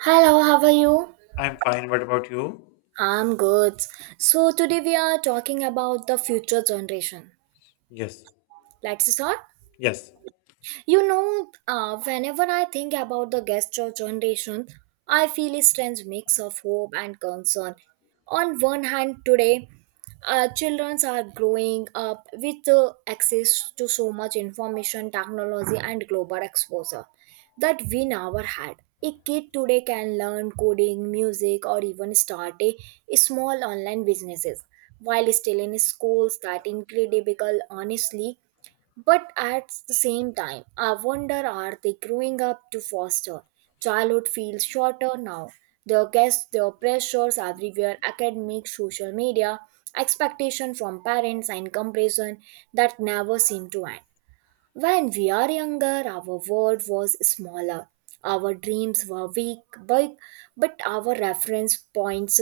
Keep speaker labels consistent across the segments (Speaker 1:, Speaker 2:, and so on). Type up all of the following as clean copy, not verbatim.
Speaker 1: Hello, how are you?
Speaker 2: I'm fine. What about you?
Speaker 1: I'm good. So today we are talking about the future generation.
Speaker 2: Yes.
Speaker 1: Let's start.
Speaker 2: Yes.
Speaker 1: Whenever I think about the gastro generation, I feel a strange mix of hope and concern. On one hand, today, children are growing up with access to so much information, technology, and global exposure that we never had. A kid today can learn coding, music, or even start a small online businesses while still in schools. That incredible, honestly, but at the same time, I wonder, are they growing up to foster? Childhood feels shorter now. The guests, the pressures everywhere, academic, social media, expectation from parents and comparison that never seem to end. When we are younger, our world was smaller. Our dreams were weak, but, but our reference points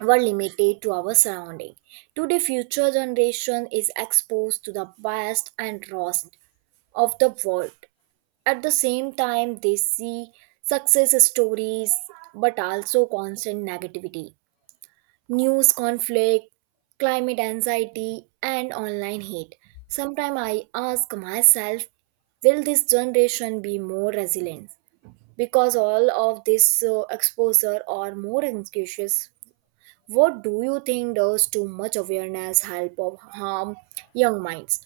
Speaker 1: were limited to our surrounding. Today, future generation is exposed to the best and worst of the world. At the same time, they see success stories but also constant negativity, news conflict, climate anxiety, and online hate. Sometimes I ask myself, will this generation be more resilient? Because all of this exposure are more anxious. What do you think, does too much awareness help or harm young minds?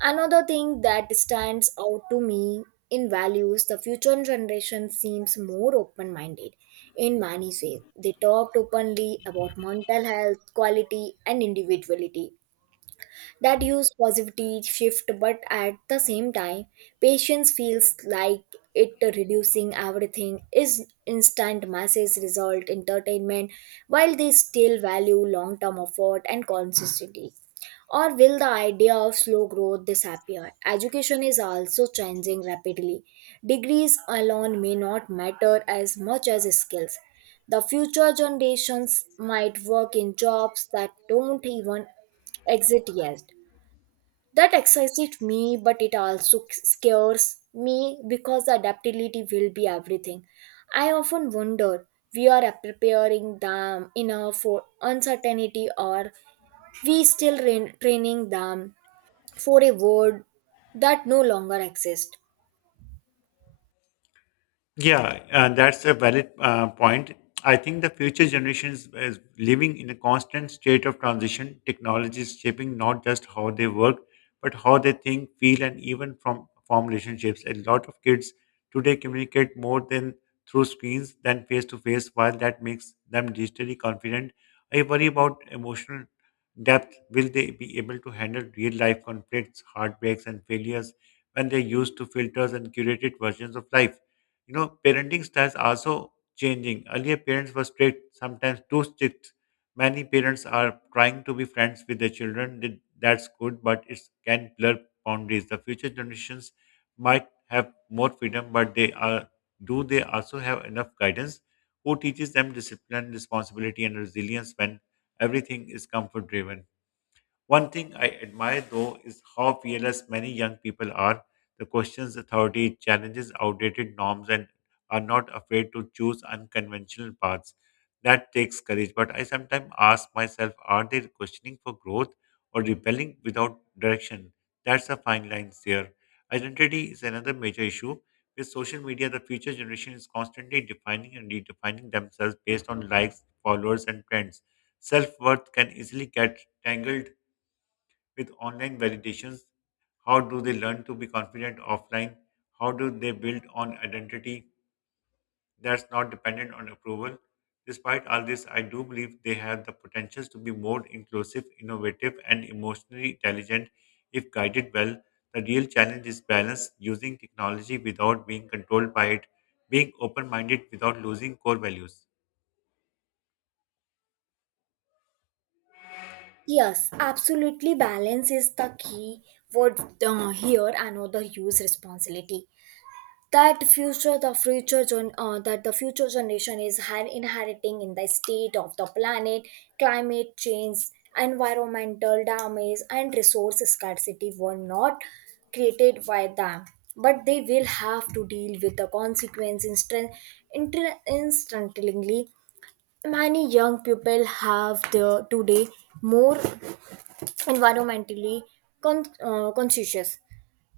Speaker 1: Another thing that stands out to me in values, the future generation seems more open minded in many ways. They talked openly about mental health, quality, and individuality that use positivity shift, but at the same time patience feels like it reducing, everything is instant message result entertainment, while they still value long term effort and consistency. Or will the idea of slow growth disappear? Education is also changing rapidly, degrees alone may not matter as much as skills. The future generations might work in jobs that don't even exist yet. That excites me, but it also scares me because the adaptability will be everything. I often wonder, we are preparing them enough for uncertainty, or we still training them for a world that no longer exists.
Speaker 2: Yeah, that's a valid point. I think the future generations is living in a constant state of transition. Technology is shaping not just how they work, but how they think, feel, and even from form relationships. A lot of kids today communicate more than through screens than face to face. While that makes them digitally confident, I worry about emotional depth. Will they be able to handle real life conflicts, heartbreaks, and failures when they're used to filters and curated versions of life? You know, parenting styles are also changing. Earlier, parents were strict, sometimes too strict. Many parents are trying to be friends with their children. That's good, but it can blur boundaries. The future generations might have more freedom, but they are do they also have enough guidance? Who teaches them discipline, responsibility, and resilience when everything is comfort driven? One thing I admire though is how fearless many young people are. The questions authority, challenges outdated norms, and are not afraid to choose unconventional paths. That takes courage, but I sometimes ask myself are they questioning for growth or rebelling without direction? That's a fine line there. Identity is another major issue. With social media, the future generation is constantly defining and redefining themselves based on likes, followers, and trends. Self worth can easily get tangled with online validations. How do they learn to be confident offline? How do they build on identity that's not dependent on approval? Despite all this, I do believe they have the potentials to be more inclusive, innovative, and emotionally intelligent if guided well. The real challenge is balance, using technology without being controlled by it, being open minded without losing core values.
Speaker 1: Yes, absolutely. Balance is the key word here. Another use responsibility. That future the future gen, that the future generation is inheriting in the state of the planet, climate change, environmental damage and resource scarcity were not created by them, but they will have to deal with the consequence instantly. Many young people have the today more environmentally conscious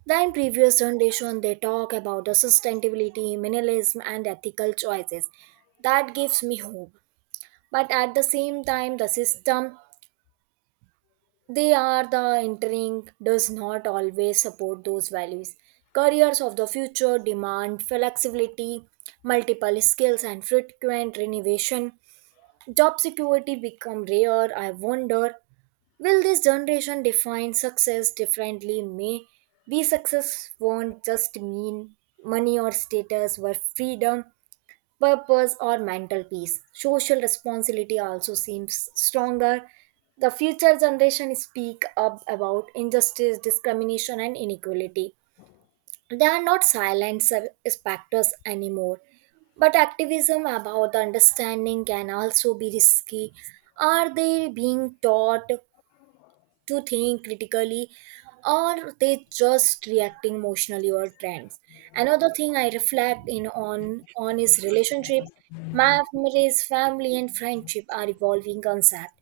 Speaker 1: than previous generation. They talk about the sustainability, minimalism, and ethical choices. That gives me hope. But at the same time, the system they are the entering does not always support those values. Careers of the future demand flexibility, multiple skills, and frequent renovation. Job security become rare. I wonder, will this generation define success differently? May be success won't just mean money or status, but freedom, purpose, or mental peace. Social responsibility also seems stronger. The future generation speak up about injustice, discrimination, and inequality. They are not silent spectators anymore, but activism about the understanding can also be risky. Are they being taught to think critically, or they just reacting emotionally or trends? Another thing I reflect in on is relationship, memories, family and friendship are evolving concept.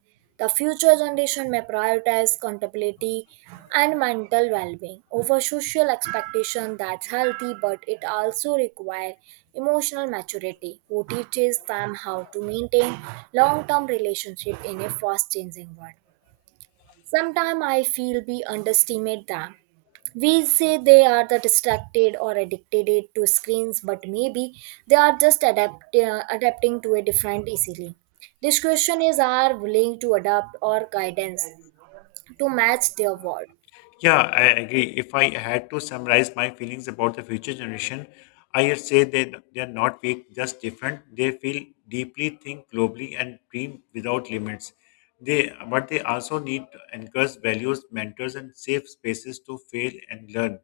Speaker 1: The future generation may prioritize contemplative and mental well-being over social expectation. That's healthy, but it also requires emotional maturity. Who teaches them how to maintain long-term relationship in a fast-changing world? Sometimes I feel we underestimate them. We say they are the distracted or addicted to screens, but maybe they are just adapting to a different easily. This question is, are willing to adapt or guidance to match their world.
Speaker 2: Yeah, I agree. If I had to summarize my feelings about the future generation, I would say that they are not weak, just different. They feel deeply, think globally, and dream without limits. They, but they also need anchors, values, mentors, and safe spaces to fail and learn.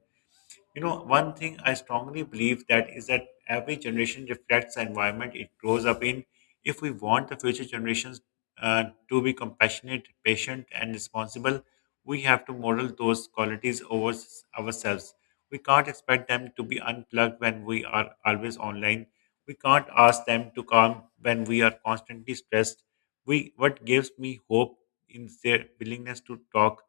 Speaker 2: You know, one thing I strongly believe that is that every generation reflects the environment it grows up in. If we want the future generations to be compassionate, patient, and responsible, we have to model those qualities over ourselves. We can't expect them to be unplugged when we are always online. We can't ask them to calm when we are constantly stressed. We what gives me hope in their willingness to talk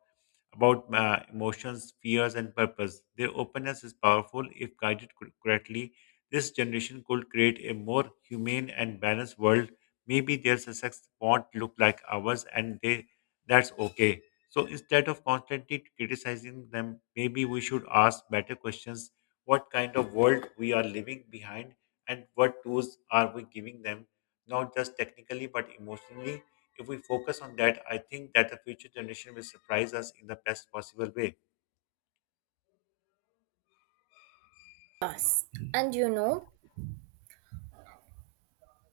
Speaker 2: about emotions, fears, and purpose. Their openness is powerful if guided correctly. This generation could create a more humane and balanced world. Maybe their success won't look like ours, and they that's okay. So instead of constantly criticizing them, maybe we should ask better questions: what kind of world we are leaving behind, and what tools are we giving them? Not just technically, but emotionally. If we focus on that, I think that the future generation will surprise us in the best possible way.
Speaker 1: And you know,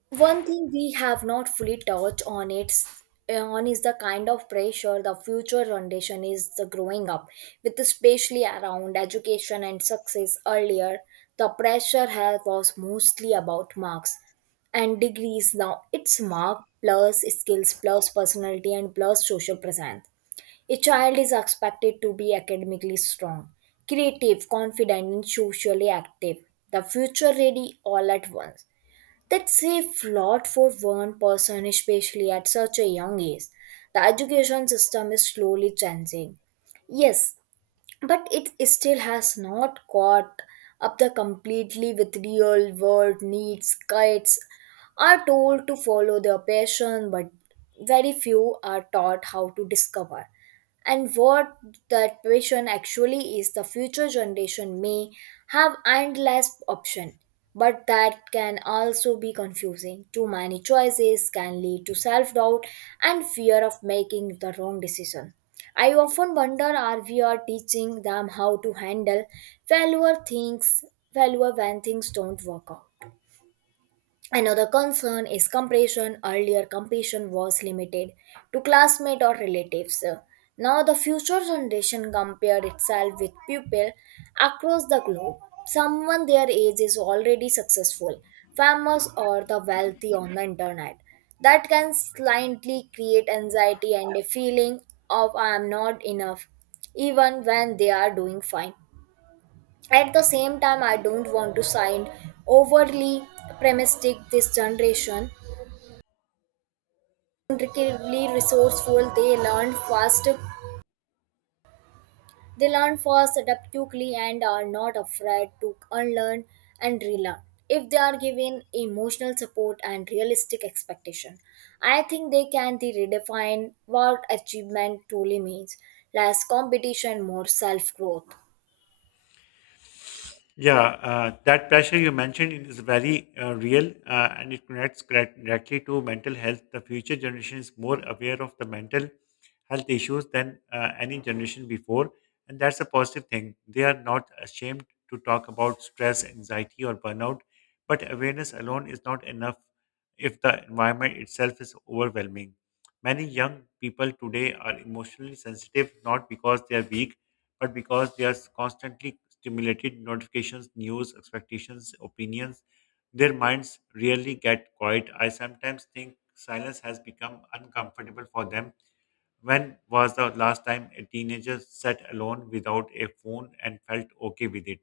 Speaker 1: one thing we have not fully touched on is the kind of pressure the future generation is the growing up with, especially around education and success. Earlier the pressure has was mostly about marks and degrees, now it's mark plus skills plus personality and plus social presence. A child is expected to be academically strong, creative, confident, and socially active. The future ready all at once. That's a lot for one person, especially at such a young age. The education system is slowly changing. Yes, but it still has not caught up the completely with real world needs. Kids are told to follow their passion, but very few are taught how to discover. And what that passion actually is, the future generation may have endless option. But that can also be confusing. Too many choices can lead to self doubt and fear of making the wrong decision. I often wonder, are we are teaching them how to handle failure things failure when things don't work out. Another concern is compression. Earlier, compassion was limited to classmates or relatives. Now, the future generation compared itself with people across the globe. Someone their age is already successful, famous, or the wealthy on the internet. That can slightly create anxiety and a feeling of I am not enough, even when they are doing fine. At the same time, I don't want to sound overly pessimistic. This generation, incredibly resourceful, they learn fast, adapt quickly, and are not afraid to unlearn and relearn. If they are given emotional support and realistic expectation, I think they can redefine what achievement truly means. Less competition, more self growth.
Speaker 2: Yeah, that pressure you mentioned is very real and it connects directly to mental health. The future generation is more aware of the mental health issues than any generation before, and that's a positive thing. They are not ashamed to talk about stress, anxiety, or burnout, but awareness alone is not enough if the environment itself is overwhelming. Many young people today are emotionally sensitive not because they are weak but because they are constantly stimulated notifications, news, expectations, opinions, their minds rarely get quiet. I sometimes think silence has become uncomfortable for them. When was the last time a teenager sat alone without a phone and felt okay with it?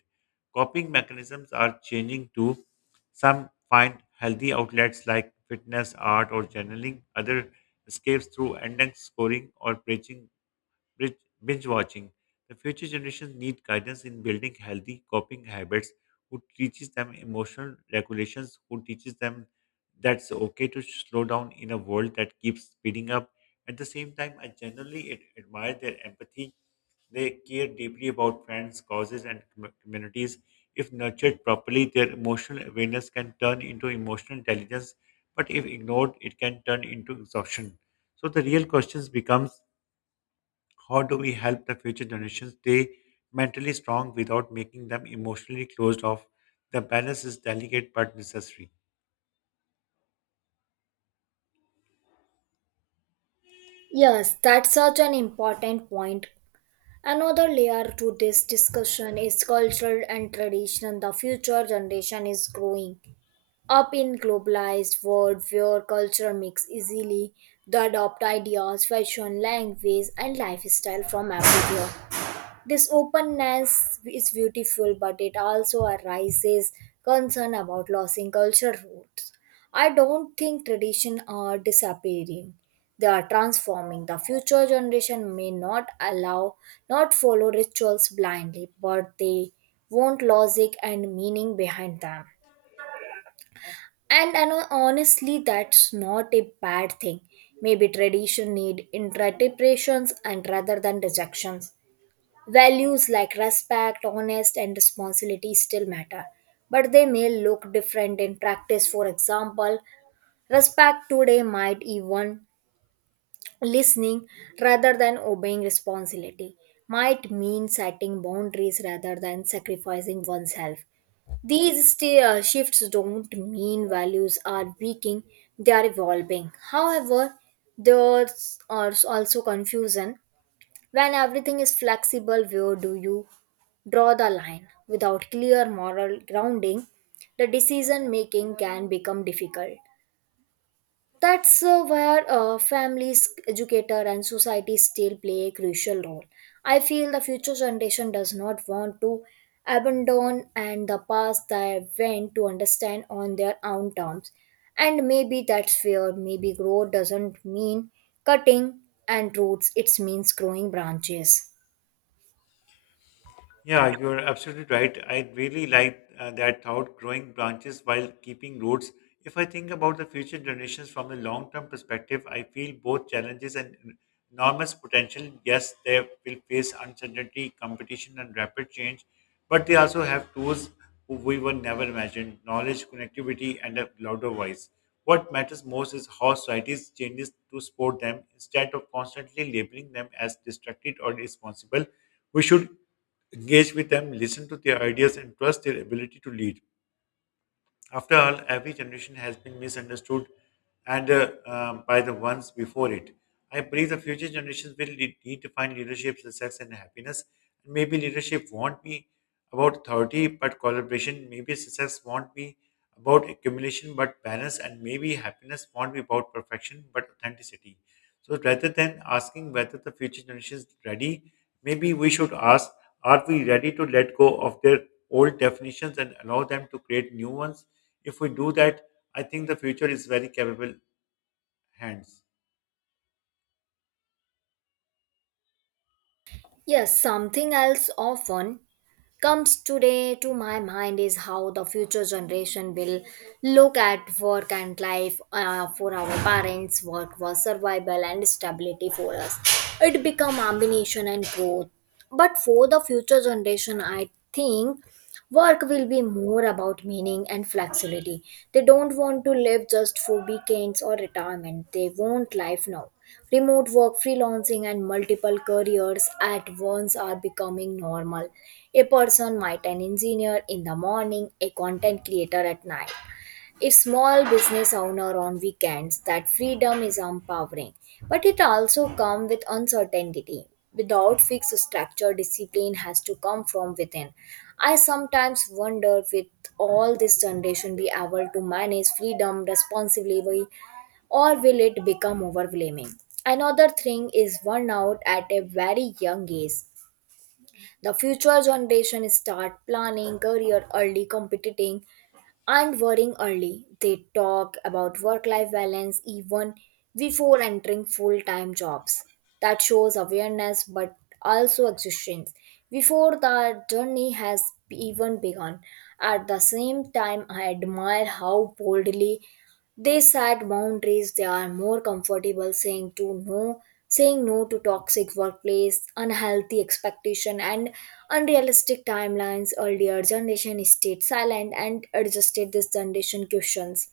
Speaker 2: Coping mechanisms are changing too. Some find healthy outlets like fitness, art, or journaling. Other escapes through endless scoring or preaching binge binge watching. The future generations need guidance in building healthy coping habits, who teaches them emotional regulations, who teaches them that's okay to slow down in a world that keeps speeding up. At the same time, I generally admire their empathy. They care deeply about friends, causes, and communities. If nurtured properly, their emotional awareness can turn into emotional intelligence, but if ignored, it can turn into exhaustion. So the real questions becomes how do we help the future generations stay mentally strong without making them emotionally closed off? The balance is delicate but necessary.
Speaker 1: Yes, that's such an important point. Another layer to this discussion is culture and tradition. The future generation is growing up in globalized world where culture mix easily. They adopt ideas, fashion, language, and lifestyle from everywhere. This openness is beautiful, but it also arises concern about losing cultural roots. I don't think tradition are disappearing. They are transforming. The future generation may not allow, not follow rituals blindly, but they want logic and meaning behind them. And I know honestly, that's not a bad thing. Maybe tradition need interpretations and rather than rejections. Values like respect, honest, and responsibility still matter, but they may look different in practice. For example, respect today might even listening rather than obeying responsibility, might mean setting boundaries rather than sacrificing oneself. These shifts don't mean values are weakening, they are evolving. However, there's also confusion, when everything is flexible, where do you draw the line? Without clear moral grounding, the decision making can become difficult. That's where families, educator, and society still play a crucial role. I feel the future generation does not want to abandon and the past they went to understand on their own terms. And maybe that's fair. Maybe growth doesn't mean cutting and roots; it means growing branches.
Speaker 2: Yeah, you're absolutely right. I really like that thought growing branches while keeping roots. If I think about the future generations from a long term perspective, I feel both challenges and enormous potential. Yes, they will face uncertainty, competition, and rapid change, but they also have tools who we were never imagined knowledge, connectivity, and a louder voice. What matters most is how societies changes to support them instead of constantly labeling them as distracted or irresponsible. We should engage with them, listen to their ideas, and trust their ability to lead. After all, every generation has been misunderstood and by the ones before it. I believe the future generations will need to find leadership, success, and happiness. Maybe leadership won't be about authority, but collaboration. Maybe success won't be about accumulation, but balance. And maybe happiness won't be about perfection, but authenticity. So rather than asking whether the future generation is ready, maybe we should ask, are we ready to let go of their old definitions and allow them to create new ones? If we do that, I think the future is very capable hands.
Speaker 1: Yes, something else often comes today to my mind is how the future generation will look at work and life. For our parents, work was survival and stability. For us it become ambition and growth. But for the future generation I think work will be more about meaning and flexibility. They don't want to live just for weekends or retirement. They want life now. Remote work, freelancing, and multiple careers at once are becoming normal. A person might an engineer in the morning, a content creator at night, a small business owner on weekends. That freedom is empowering, but it also comes with uncertainty. Without fixed structure, discipline has to come from within. I sometimes wonder, with all this generation be able to manage freedom responsibly, or will it become overwhelming? Another thing is burnout at a very young age. The future generation start planning career early, competing and worrying early. They talk about work-life balance even before entering full-time jobs. That shows awareness but also existence. Before the journey has even begun. At the same time, I admire how boldly they set boundaries. They are more comfortable saying to no, saying no to toxic workplace, unhealthy expectation and unrealistic timelines. Earlier generation stayed silent and adjusted, this generation questions.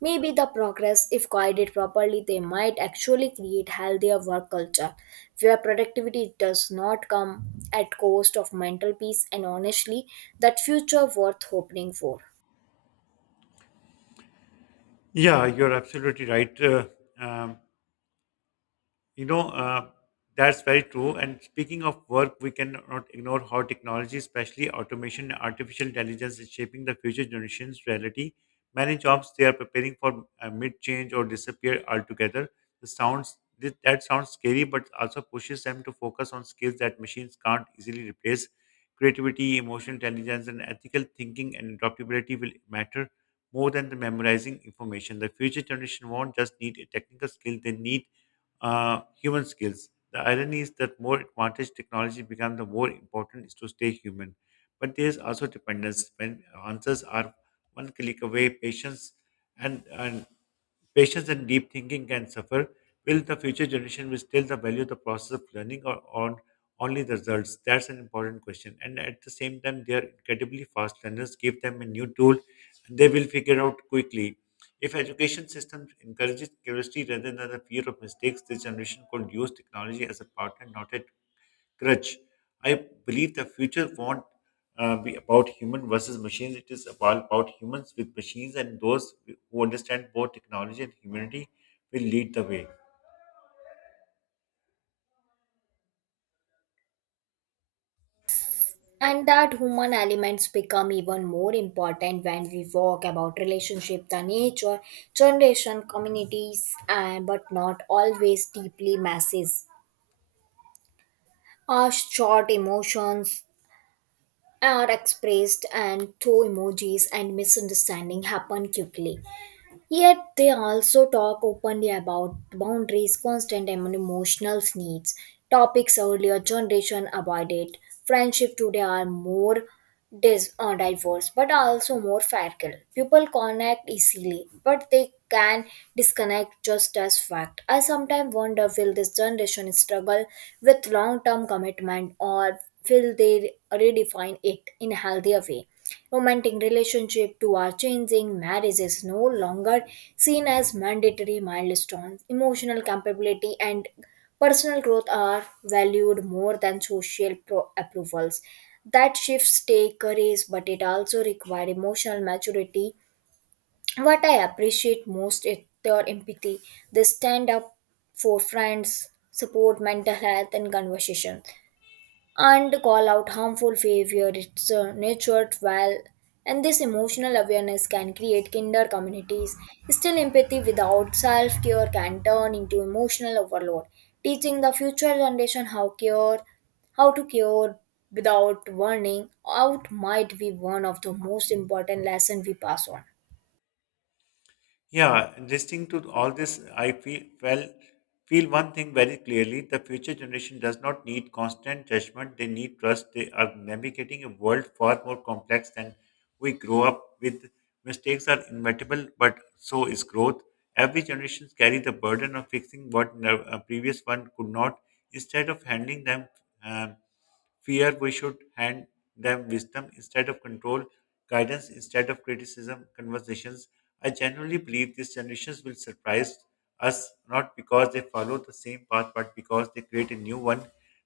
Speaker 1: Maybe the progress, if guided properly, they might actually create healthier work culture where productivity does not come at cost of mental peace. And honestly, that future worth hoping for.
Speaker 2: Yeah, you're absolutely right. Um, You know, that's very true. And speaking of work, we cannot ignore how technology, especially automation and artificial intelligence, is shaping the future generation's reality. Many jobs they are preparing for mid-change or disappear altogether. That sounds scary, but also pushes them to focus on skills that machines can't easily replace. Creativity, emotional intelligence, and ethical thinking and adaptability will matter more than the memorizing information. The future generation won't just need a technical skill; they need human skills. The irony is that more advantage technology becomes, the more important is to stay human. But there is also dependence when answers are one click away. Patience and Patience and deep thinking can suffer. Will the future generation will still the value the process of learning or on only the results? That's an important question. And at the same time, they are incredibly fast learners. Give them a new tool, and they will figure out quickly. If education system encourages curiosity rather than the fear of mistakes, this generation could use technology as a partner, not a crutch. I believe the future won't be about human versus machines. It is about humans with machines, and those who understand both technology and humanity will lead the way.
Speaker 1: And that human elements become even more important when we talk about relationship, the nature, generation, communities, and but not always deeply masses. Our short emotions are expressed and through emojis and misunderstanding happen quickly. Yet they also talk openly about boundaries, constant and emotional needs, topics earlier generation avoided. Friendship today are more diverse but also more fragile. People connect easily, but they can disconnect just as fact. I sometimes wonder, will this generation struggle with long term commitment, or will they redefine it in a healthier way? Romantic relationship to our changing, marriage is no longer seen as mandatory milestones. Emotional compatibility and personal growth are valued more than social approvals. That shifts take courage, but it also requires emotional maturity. What I appreciate most is their empathy. They stand up for friends, support mental health and conversation and call out harmful behavior. It's a nurtured well, and this emotional awareness can create kinder communities. Still, empathy without self-care can turn into emotional overload. Teaching the future generation how care, how to cure without warning out might be one of the most important lessons we pass on.
Speaker 2: Yeah, listening to all this, I feel well feel one thing very clearly: the future generation does not need constant judgment; they need trust. They are navigating a world far more complex than we grow up with. Mistakes are inevitable, but so is growth. Every generation carries the burden of fixing what a previous one could not. Instead of handling them um, fear, we should hand them wisdom instead of control, guidance instead of criticism, conversations I genuinely believe these generations will surprise us not because they follow the same path, but because they create a new one.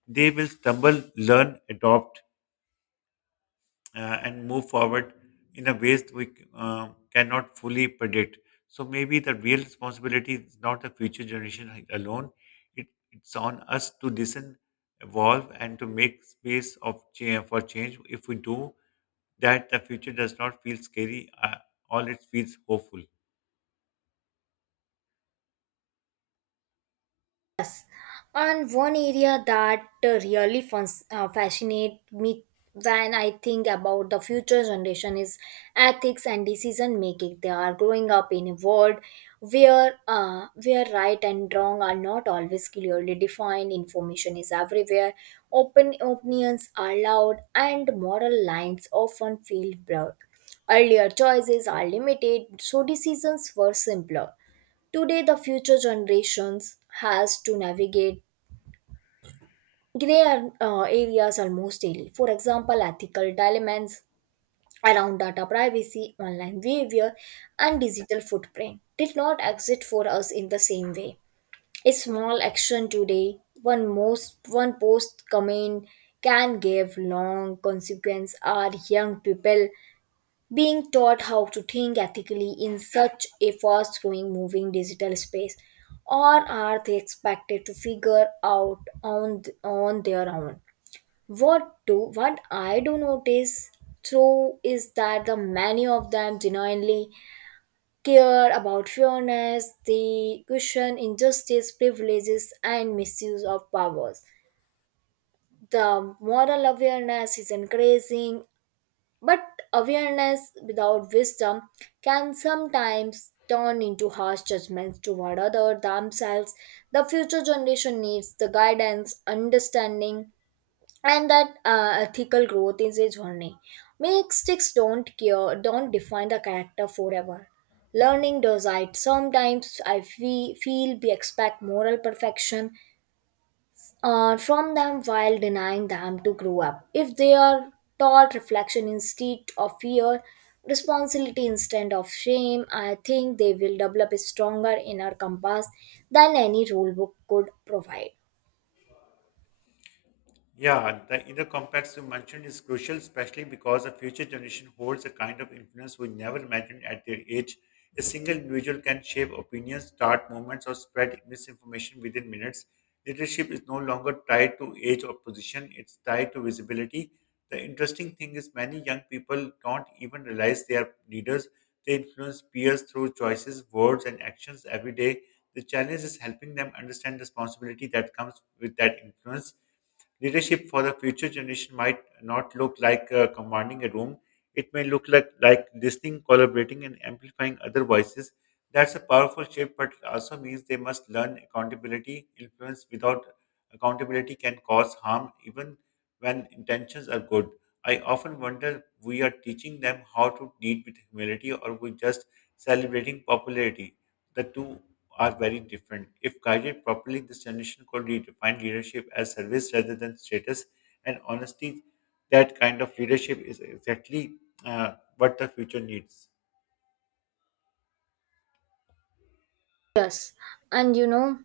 Speaker 2: They will stumble, learn, adopt, and move forward in a ways we cannot fully predict. So maybe the real responsibility is not the future generation alone. It, it's on us to listen, evolve, and to make space of change, for change. If we do that, the future does not feel scary. All it feels hopeful.
Speaker 1: And one area that really fascinates me when I think about the future generation is ethics and decision making. They are growing up in a world where where right and wrong are not always clearly defined. Information is everywhere. Open opinions are loud, and moral lines often feel blurred. Earlier choices are limited, so decisions were simpler. Today, the future generations has to navigate grey areas almost daily. For example, ethical dilemmas around data privacy, online behavior, and digital footprint did not exist for us in the same way. A small action today, one most one post comment, can give long consequence. Are young people being taught how to think ethically in such a fast-growing, moving digital space, or are they expected to figure out on their own? What I do notice through is that the many of them genuinely care about fairness. They question injustice, privileges, and misuse of powers. The moral awareness is increasing, but awareness without wisdom can sometimes turn into harsh judgments toward others themselves. The future generation needs the guidance, understanding, and that ethical growth is a journey. Mistakes don't define the character forever. Learning does it. Sometimes feel we expect moral perfection from them while denying them to grow up. If they are taught reflection instead of fear, responsibility instead of shame, I think they will develop a stronger inner compass than any rule book could provide.
Speaker 2: Yeah, the inner complex you mentioned is crucial, especially because the future generation holds a kind of influence we never imagined at their age. A single individual can shape opinions, start movements, or spread misinformation within minutes. Leadership is no longer tied to age or position, it's tied to visibility. The interesting thing is, many young people don't even realize they are leaders. They influence peers through choices, words, and actions every day. The challenge is helping them understand the responsibility that comes with that influence. Leadership for the future generation might not look like commanding a room. It may look like listening, collaborating, and amplifying other voices. That's a powerful shift, but it also means they must learn accountability. Influence without accountability can cause harm, even when intentions are good. I often wonder we are teaching them how to lead with humility or we just celebrating popularity. The two are very different. If guided properly, this generation could redefine leadership as service rather than status. And honestly, that kind of leadership is exactly what the future needs.
Speaker 1: Yes, and you know.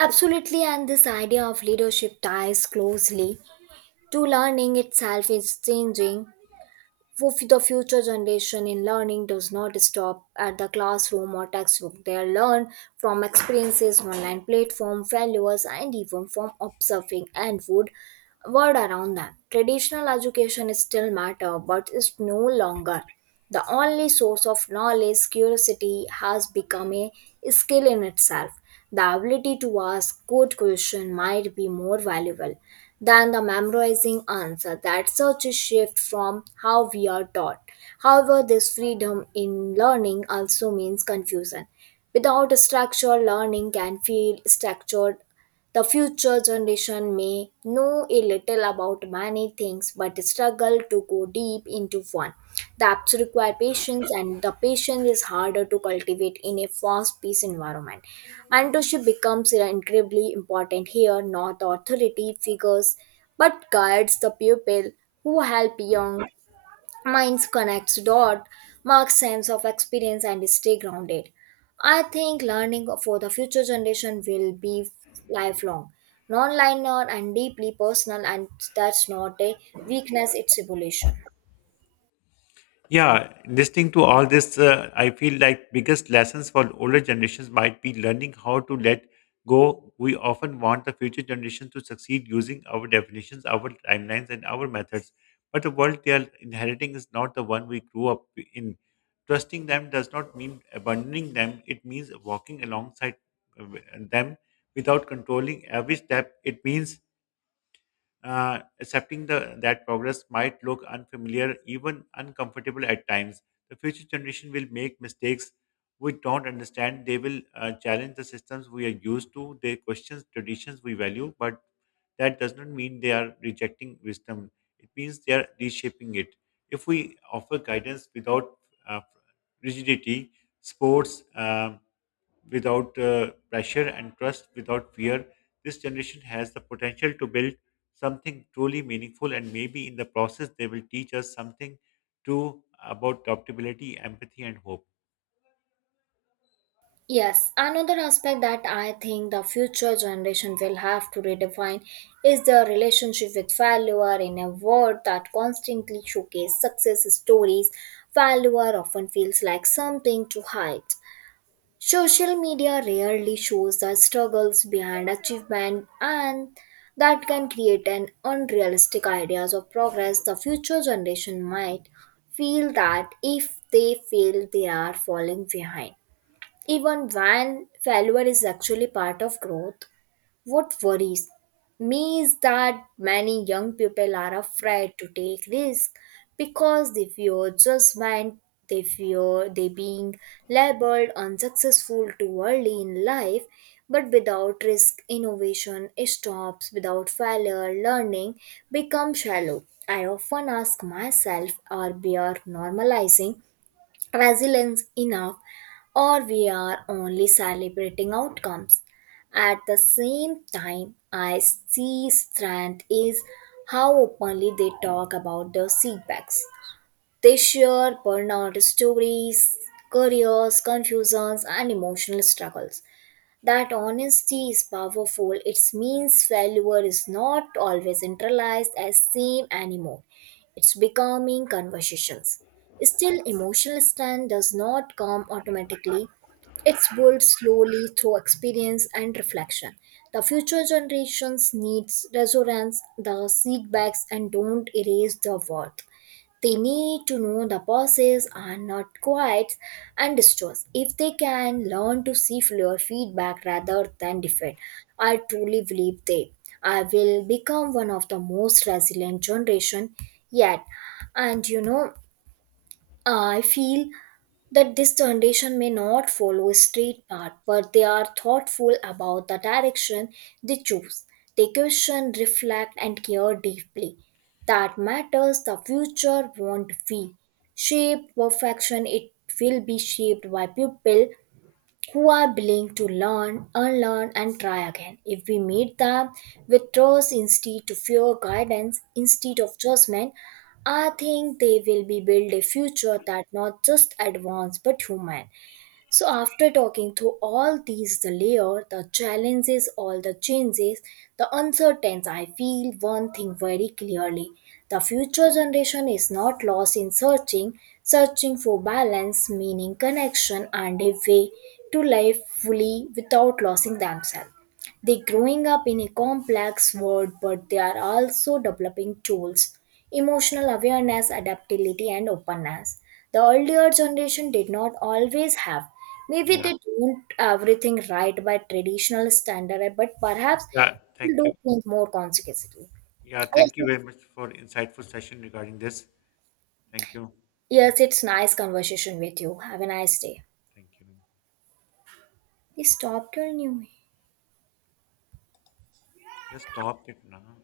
Speaker 1: absolutely, and this idea of leadership ties closely to learning itself is changing. For the future generation in learning does not stop at the classroom or textbook. They learn from experiences, online platform, failures, and even from observing and would word around them. Traditional education still matter, but it's no longer. The only source of knowledge, curiosity has become a skill in itself. The ability to ask good questions might be more valuable than the memorizing answer. That such a shift from how we are taught. However, this freedom in learning also means confusion. Without a structure, learning can feel structured. The future generation may know a little about many things but struggle to go deep into one. The apps require patience, and the patience is harder to cultivate in a fast paced environment. Mentorship becomes incredibly important here, not authority figures, but guides the pupil who help young minds connects dot marks sense of experience and stay grounded. I think learning for the future generation will be lifelong, non-linear and deeply personal, and that's not a weakness, it's evolution.
Speaker 2: Yeah, listening to all this, I feel like biggest lessons for older generations might be learning how to let go. We often want the future generations to succeed using our definitions, our timelines, and our methods, but the world they are inheriting is not the one we grew up in. Trusting them does not mean abandoning them; it means walking alongside uh, them without controlling every step. It means accepting that progress might look unfamiliar, even uncomfortable at times. The future generation will make mistakes we don't understand. They will challenge the systems we are used to. They question traditions we value, but that does not mean they are rejecting wisdom. It means they are reshaping it. If we offer guidance without uh, rigidity, sports. Without pressure and trust without fear. This generation has the potential to build something truly meaningful, and maybe in the process, they will teach us something too about adaptability, empathy, and hope.
Speaker 1: Yes, another aspect that I think the future generation will have to redefine is the relationship with failure in a world that constantly showcases success stories. Failure often feels like something to hide. Social media rarely shows the struggles behind achievement, and that can create an unrealistic ideas of progress. The future generation might feel that if they fail they are falling behind, even when failure is actually part of growth. What worries me is that many young people are afraid to take risks because they fear judgment, they fear they being labeled unsuccessful too early in life. But without risk, innovation stops. Without failure, learning becomes shallow. I often ask myself, are we are normalizing resilience enough, or we are only celebrating outcomes. At the same time, I see strength is how openly they talk about their setbacks. They share burnout stories, careers, confusions, and emotional struggles. That honesty is powerful. It means failure is not always internalized as same anymore. It's becoming conversations. Still, emotional stand does not come automatically. It's built slowly through experience and reflection. The future generations needs resonance, the setbacks, and don't erase the worth. They need to know the pauses are not quiets and distors. If they can learn to see your feedback rather than defend, I truly believe they I will become one of the most resilient generation yet. And you know, I feel that this generation may not follow a straight path, but they are thoughtful about the direction they choose. They question, reflect, and care deeply. That matters. The future won't be shaped perfection, it will be shaped by people who are willing to learn, unlearn, and try again. If we meet them with trust instead to fear guidance instead of judgment, I think they will be build a future that not just advanced but human. So after talking through all these the layer, the challenges, all the changes, the uncertainties, I feel one thing very clearly. The future generation is not lost in searching, searching for balance, meaning, connection, and a way to live fully without losing themselves. They growing up in a complex world, but they are also developing tools, emotional awareness, adaptability and openness. The earlier generation did not always have. Maybe
Speaker 2: Yeah,
Speaker 1: they don't everything right by traditional standard, but perhaps
Speaker 2: yeah,
Speaker 1: they
Speaker 2: thank
Speaker 1: do
Speaker 2: you.
Speaker 1: things more consequently.
Speaker 2: Yeah,
Speaker 1: Yes,
Speaker 2: thank you
Speaker 1: it's
Speaker 2: very much for insightful session regarding this. Thank you.
Speaker 1: yes, it's nice conversation with you. Have a nice day.
Speaker 2: Thank you.
Speaker 1: Please stopped your new
Speaker 2: Just stop it now.